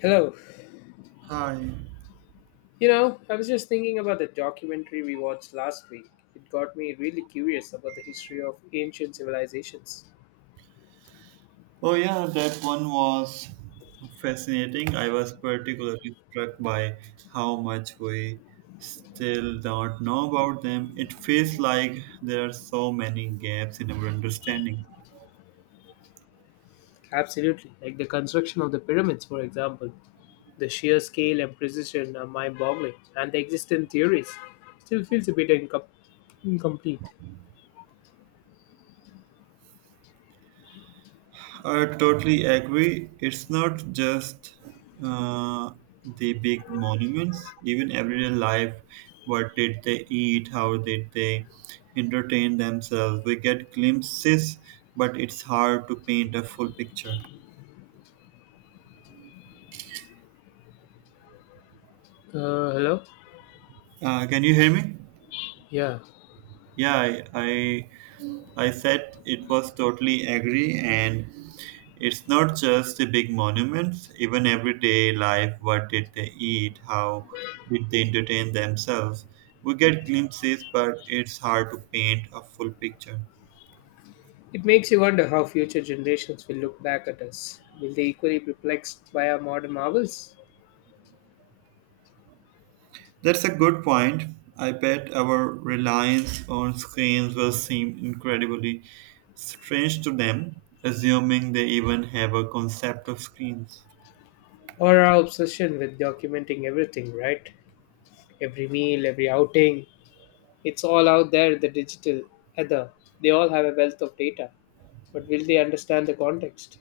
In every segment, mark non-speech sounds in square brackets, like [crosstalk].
Hello. Hi. You know, I was just thinking about the documentary we watched last week. It got me really curious about the history of ancient civilizations. Oh, yeah, that one was fascinating. I was particularly struck by how much we still don't know about them. It feels like there are so many gaps in our understanding. Absolutely. Like the construction of the pyramids, for example. The sheer scale and precision are mind boggling, and the existing theories still feels a bit incomplete. I totally agree. It's not just uh, the big monuments, even everyday life. What did they eat? How did they entertain themselves? We get glimpses, but it's hard to paint a full picture. Hello? Can you hear me? Yeah. Yeah, I said it was totally agree, and it's not just the big monuments. Even everyday life, what did they eat? How did they entertain themselves? We get glimpses, but it's hard to paint a full picture. It makes you wonder how future generations will look back at us. Will they equally perplexed by our modern marvels? That's a good point. I bet our reliance on screens will seem incredibly strange to them, assuming they even have a concept of screens. Or our obsession with documenting everything, right? Every meal, every outing, it's all out there, the digital, ether. They all have a wealth of data. But will they understand the context?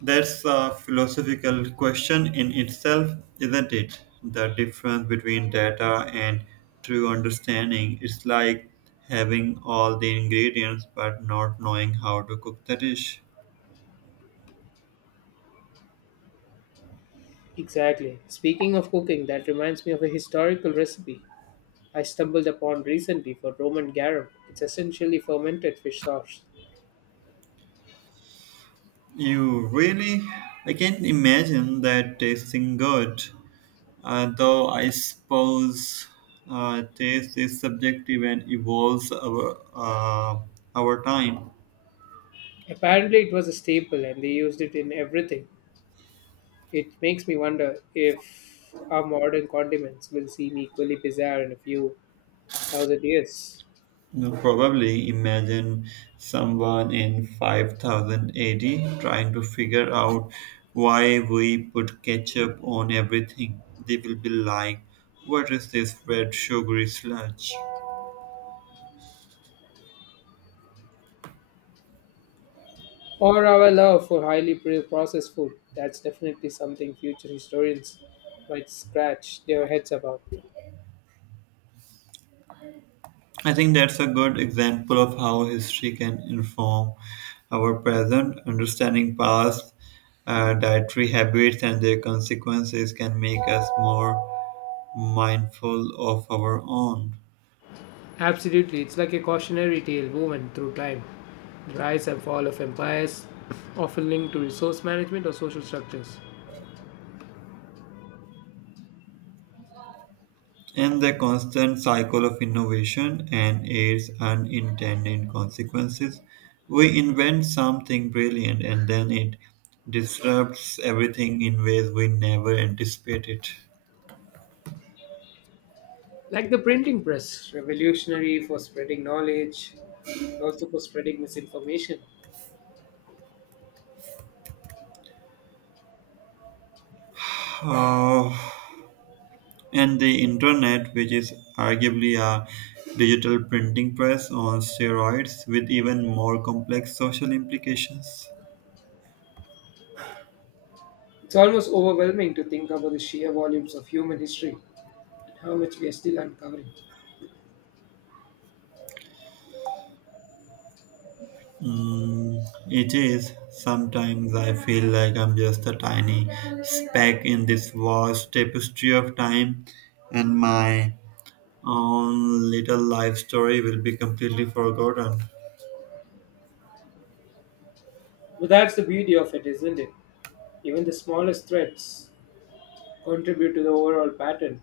That's a philosophical question in itself, isn't it? The difference between data and true understanding is like having all the ingredients but not knowing how to cook the dish. Exactly. Speaking of cooking, that reminds me of a historical recipe I stumbled upon recently for Roman garum. It's essentially fermented fish sauce. You really, I can't imagine that tasting good, though I suppose taste is subjective and evolves over, over time. Apparently, it was a staple and they used it in everything. It makes me wonder if our modern condiments will seem equally bizarre in a few thousand years. Now, probably imagine someone in 5000 AD trying to figure out why we put ketchup on everything. They will be like, what is this red sugary sludge? Or our love for highly processed food. That's definitely something future historians might scratch their heads about. I think that's a good example of how history can inform our present. Understanding past dietary habits and their consequences can make us more mindful of our own. Absolutely, it's like a cautionary tale woven through time. The rise and fall of empires, often linked to resource management or social structures. And the constant cycle of innovation and its unintended consequences. We invent something brilliant and then it disrupts everything in ways we never anticipated. Like the printing press, revolutionary for spreading knowledge, but also for spreading misinformation. [sighs] Oh, and the internet, which is arguably a digital printing press on steroids with even more complex social implications. It's almost overwhelming to think about the sheer volumes of human history and how much we are still uncovering. Mm, it is. Sometimes I feel like I'm just a tiny speck in this vast tapestry of time, and my own little life story will be completely forgotten. But that's the beauty of it, isn't it? Even the smallest threats contribute to the overall pattern.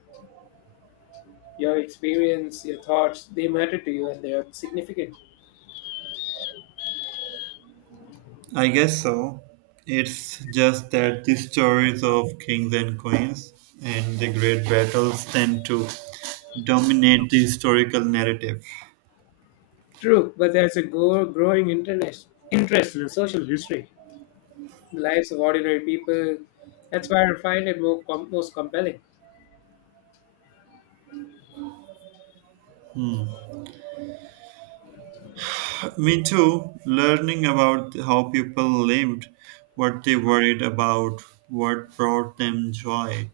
Your experience, your thoughts, they matter to you and they are significant. I guess so. It's just that the stories of kings and queens and the great battles tend to dominate the historical narrative. True, but there's a interest in social history, the lives of ordinary people. That's why I find it most compelling. Me too. Learning about how people lived, what they worried about, what brought them joy,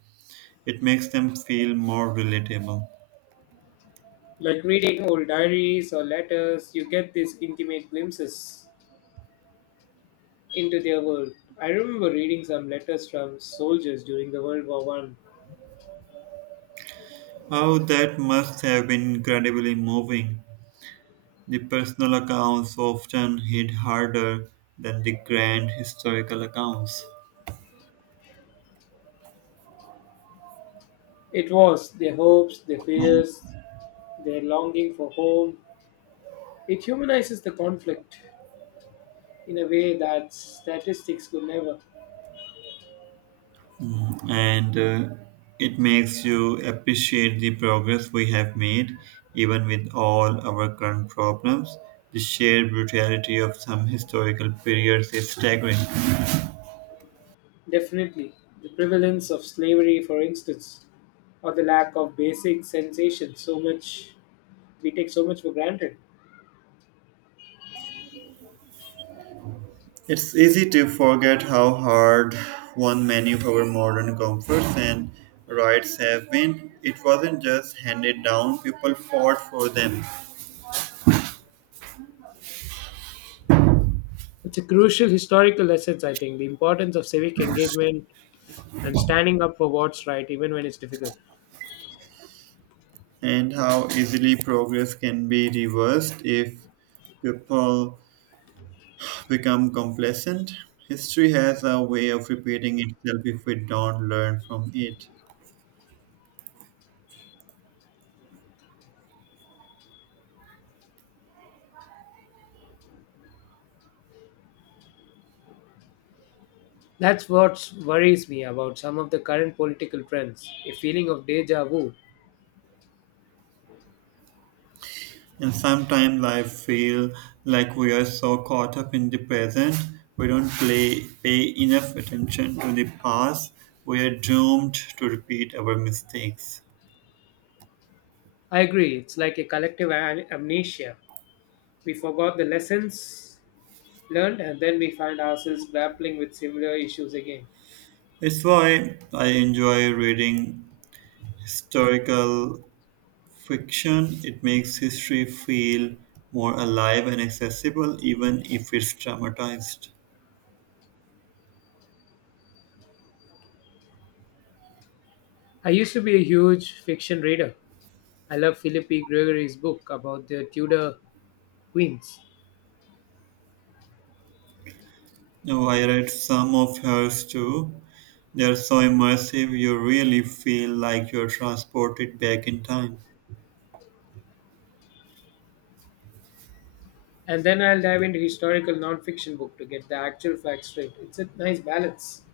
it makes them feel more relatable. Like reading old diaries or letters, you get these intimate glimpses into their world. I remember reading some letters from soldiers during the World War I. Oh, that must have been incredibly moving. The personal accounts often hit harder than the grand historical accounts. It was their hopes, their fears, their longing for home, it humanizes the conflict in a way that statistics could never. And it makes you appreciate the progress we have made, even with all our current problems. The sheer brutality of some historical periods is staggering. Definitely, the prevalence of slavery, for instance, or the lack of basic sensation, so much we take so much for granted. It's easy to forget how hard one many of our modern comforts and rights have been. It wasn't just handed down, people fought for them. It's a crucial historical lesson, I think, the importance of civic engagement and standing up for what's right, even when it's difficult. And how easily progress can be reversed if people become complacent. History has a way of repeating itself if we don't learn from it. That's what worries me about some of the current political trends, a feeling of deja vu. And sometimes I feel like we are so caught up in the present, we don't pay enough attention to the past. We are doomed to repeat our mistakes. I agree. It's like a collective amnesia. We forgot the lessons learned and then we find ourselves grappling with similar issues again. It's why I enjoy reading historical fiction. It makes history feel more alive and accessible, even if it's traumatized. I used to be a huge fiction reader. I love Philippi Gregory's book about the Tudor queens. Oh, I read some of hers too. They're so immersive, you really feel like you're transported back in time. And then I'll dive into historical non-fiction book to get the actual facts straight. It's a nice balance.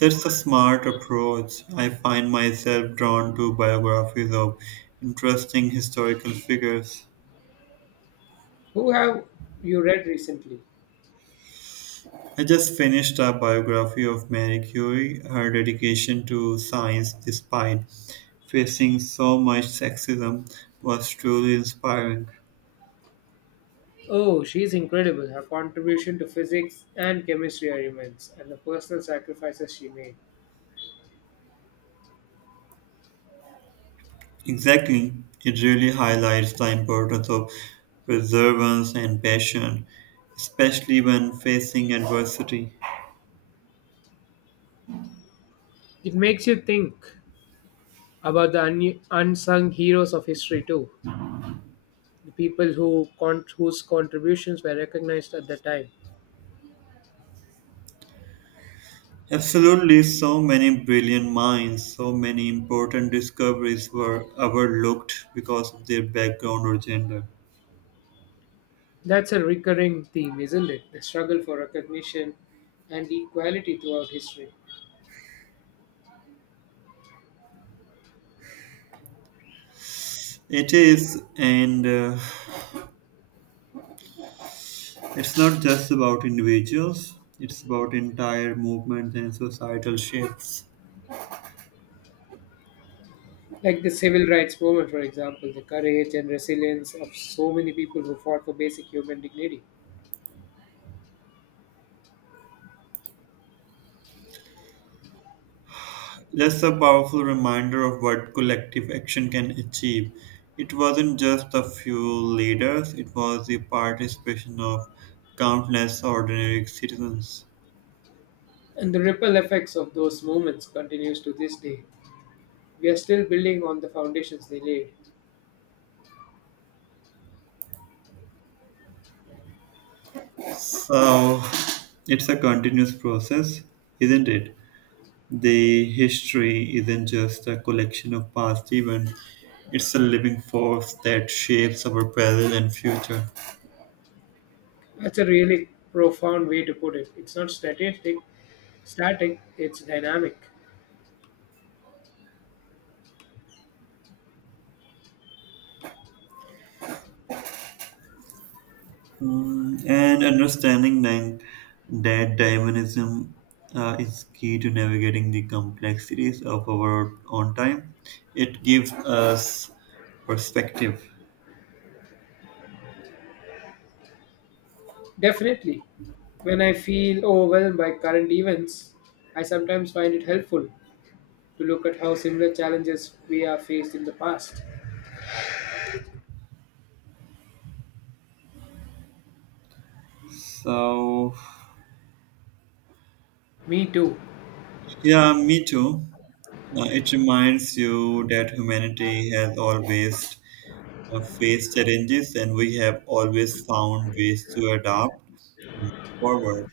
That's a smart approach. I find myself drawn to biographies of interesting historical figures. Who have you read recently? I just finished a biography of Marie Curie, her dedication to science despite facing so much sexism was truly inspiring. Oh, she's incredible. Her contribution to physics and chemistry are immense, and the personal sacrifices she made. Exactly. It really highlights the importance of perseverance and passion, especially when facing adversity. It makes you think about the unsung heroes of history too, the people whose contributions were recognized at the time. Absolutely, so many brilliant minds, so many important discoveries were overlooked because of their background or gender. That's a recurring theme, isn't it? The struggle for recognition and equality throughout history. It is, and it's not just about individuals, it's about entire movements and societal shifts. Like the civil rights movement, for example, the courage and resilience of so many people who fought for basic human dignity. That's a powerful reminder of what collective action can achieve. It wasn't just a few leaders, it was the participation of countless ordinary citizens. And the ripple effects of those movements continues to this day. We are still building on the foundations they laid. So it's a continuous process, isn't it? The history isn't just a collection of past events, it's a living force that shapes our present and future. That's a really profound way to put it. It's not statistic, static, it's dynamic. Mm, and understanding then that Darwinism is key to navigating the complexities of our own time. It gives us perspective. Definitely. When I feel overwhelmed by current events, I sometimes find it helpful to look at how similar challenges we have faced in the past. So, Me too. yeah, me too. It reminds you that humanity has always faced challenges and we have always found ways to adapt forward.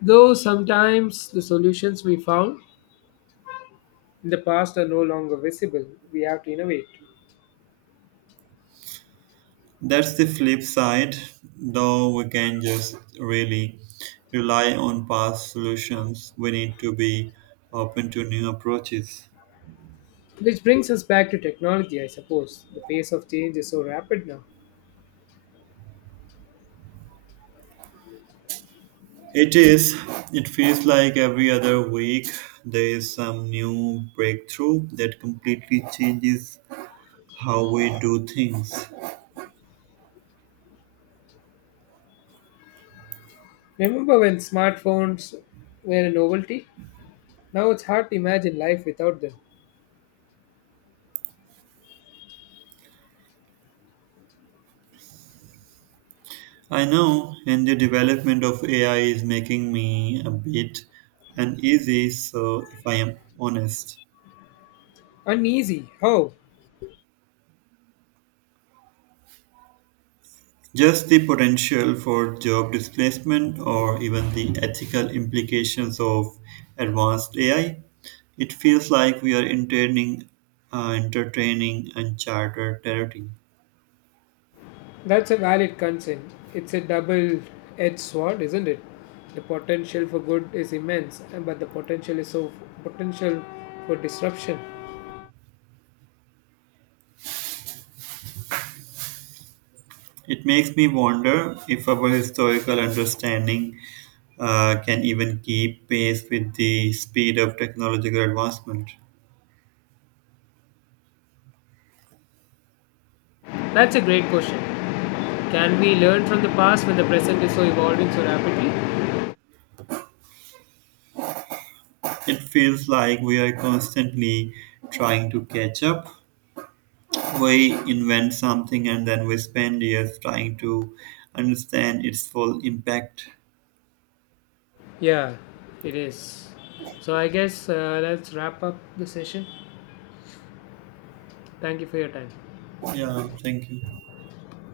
Though sometimes the solutions we found in the past are no longer visible, we have to innovate. That's the flip side, though we can just really rely on past solutions. We need to be open to new approaches. Which brings us back to technology, I suppose. The pace of change is so rapid now. It is. It feels like every other week there is some new breakthrough that completely changes how we do things. Remember when smartphones were a novelty? Now it's hard to imagine life without them. I know, and the development of AI is making me a bit uneasy, so if I am honest. Uneasy, how? Just the potential for job displacement or even the ethical implications of advanced AI. It feels like we are entertaining, entertaining uncharted territory. That's a valid concern. It's a double edged sword, isn't it? The potential for good is immense, and but the potential is so potential for disruption. It makes me wonder if our historical understanding can even keep pace with the speed of technological advancement. That's a great question. Can we learn from the past when the present is so evolving so rapidly? It feels like we are constantly trying to catch up. We invent something and then we spend years trying to understand its full impact. Yeah. It is. So I guess let's wrap up the session. Thank you for your time. Yeah, thank you.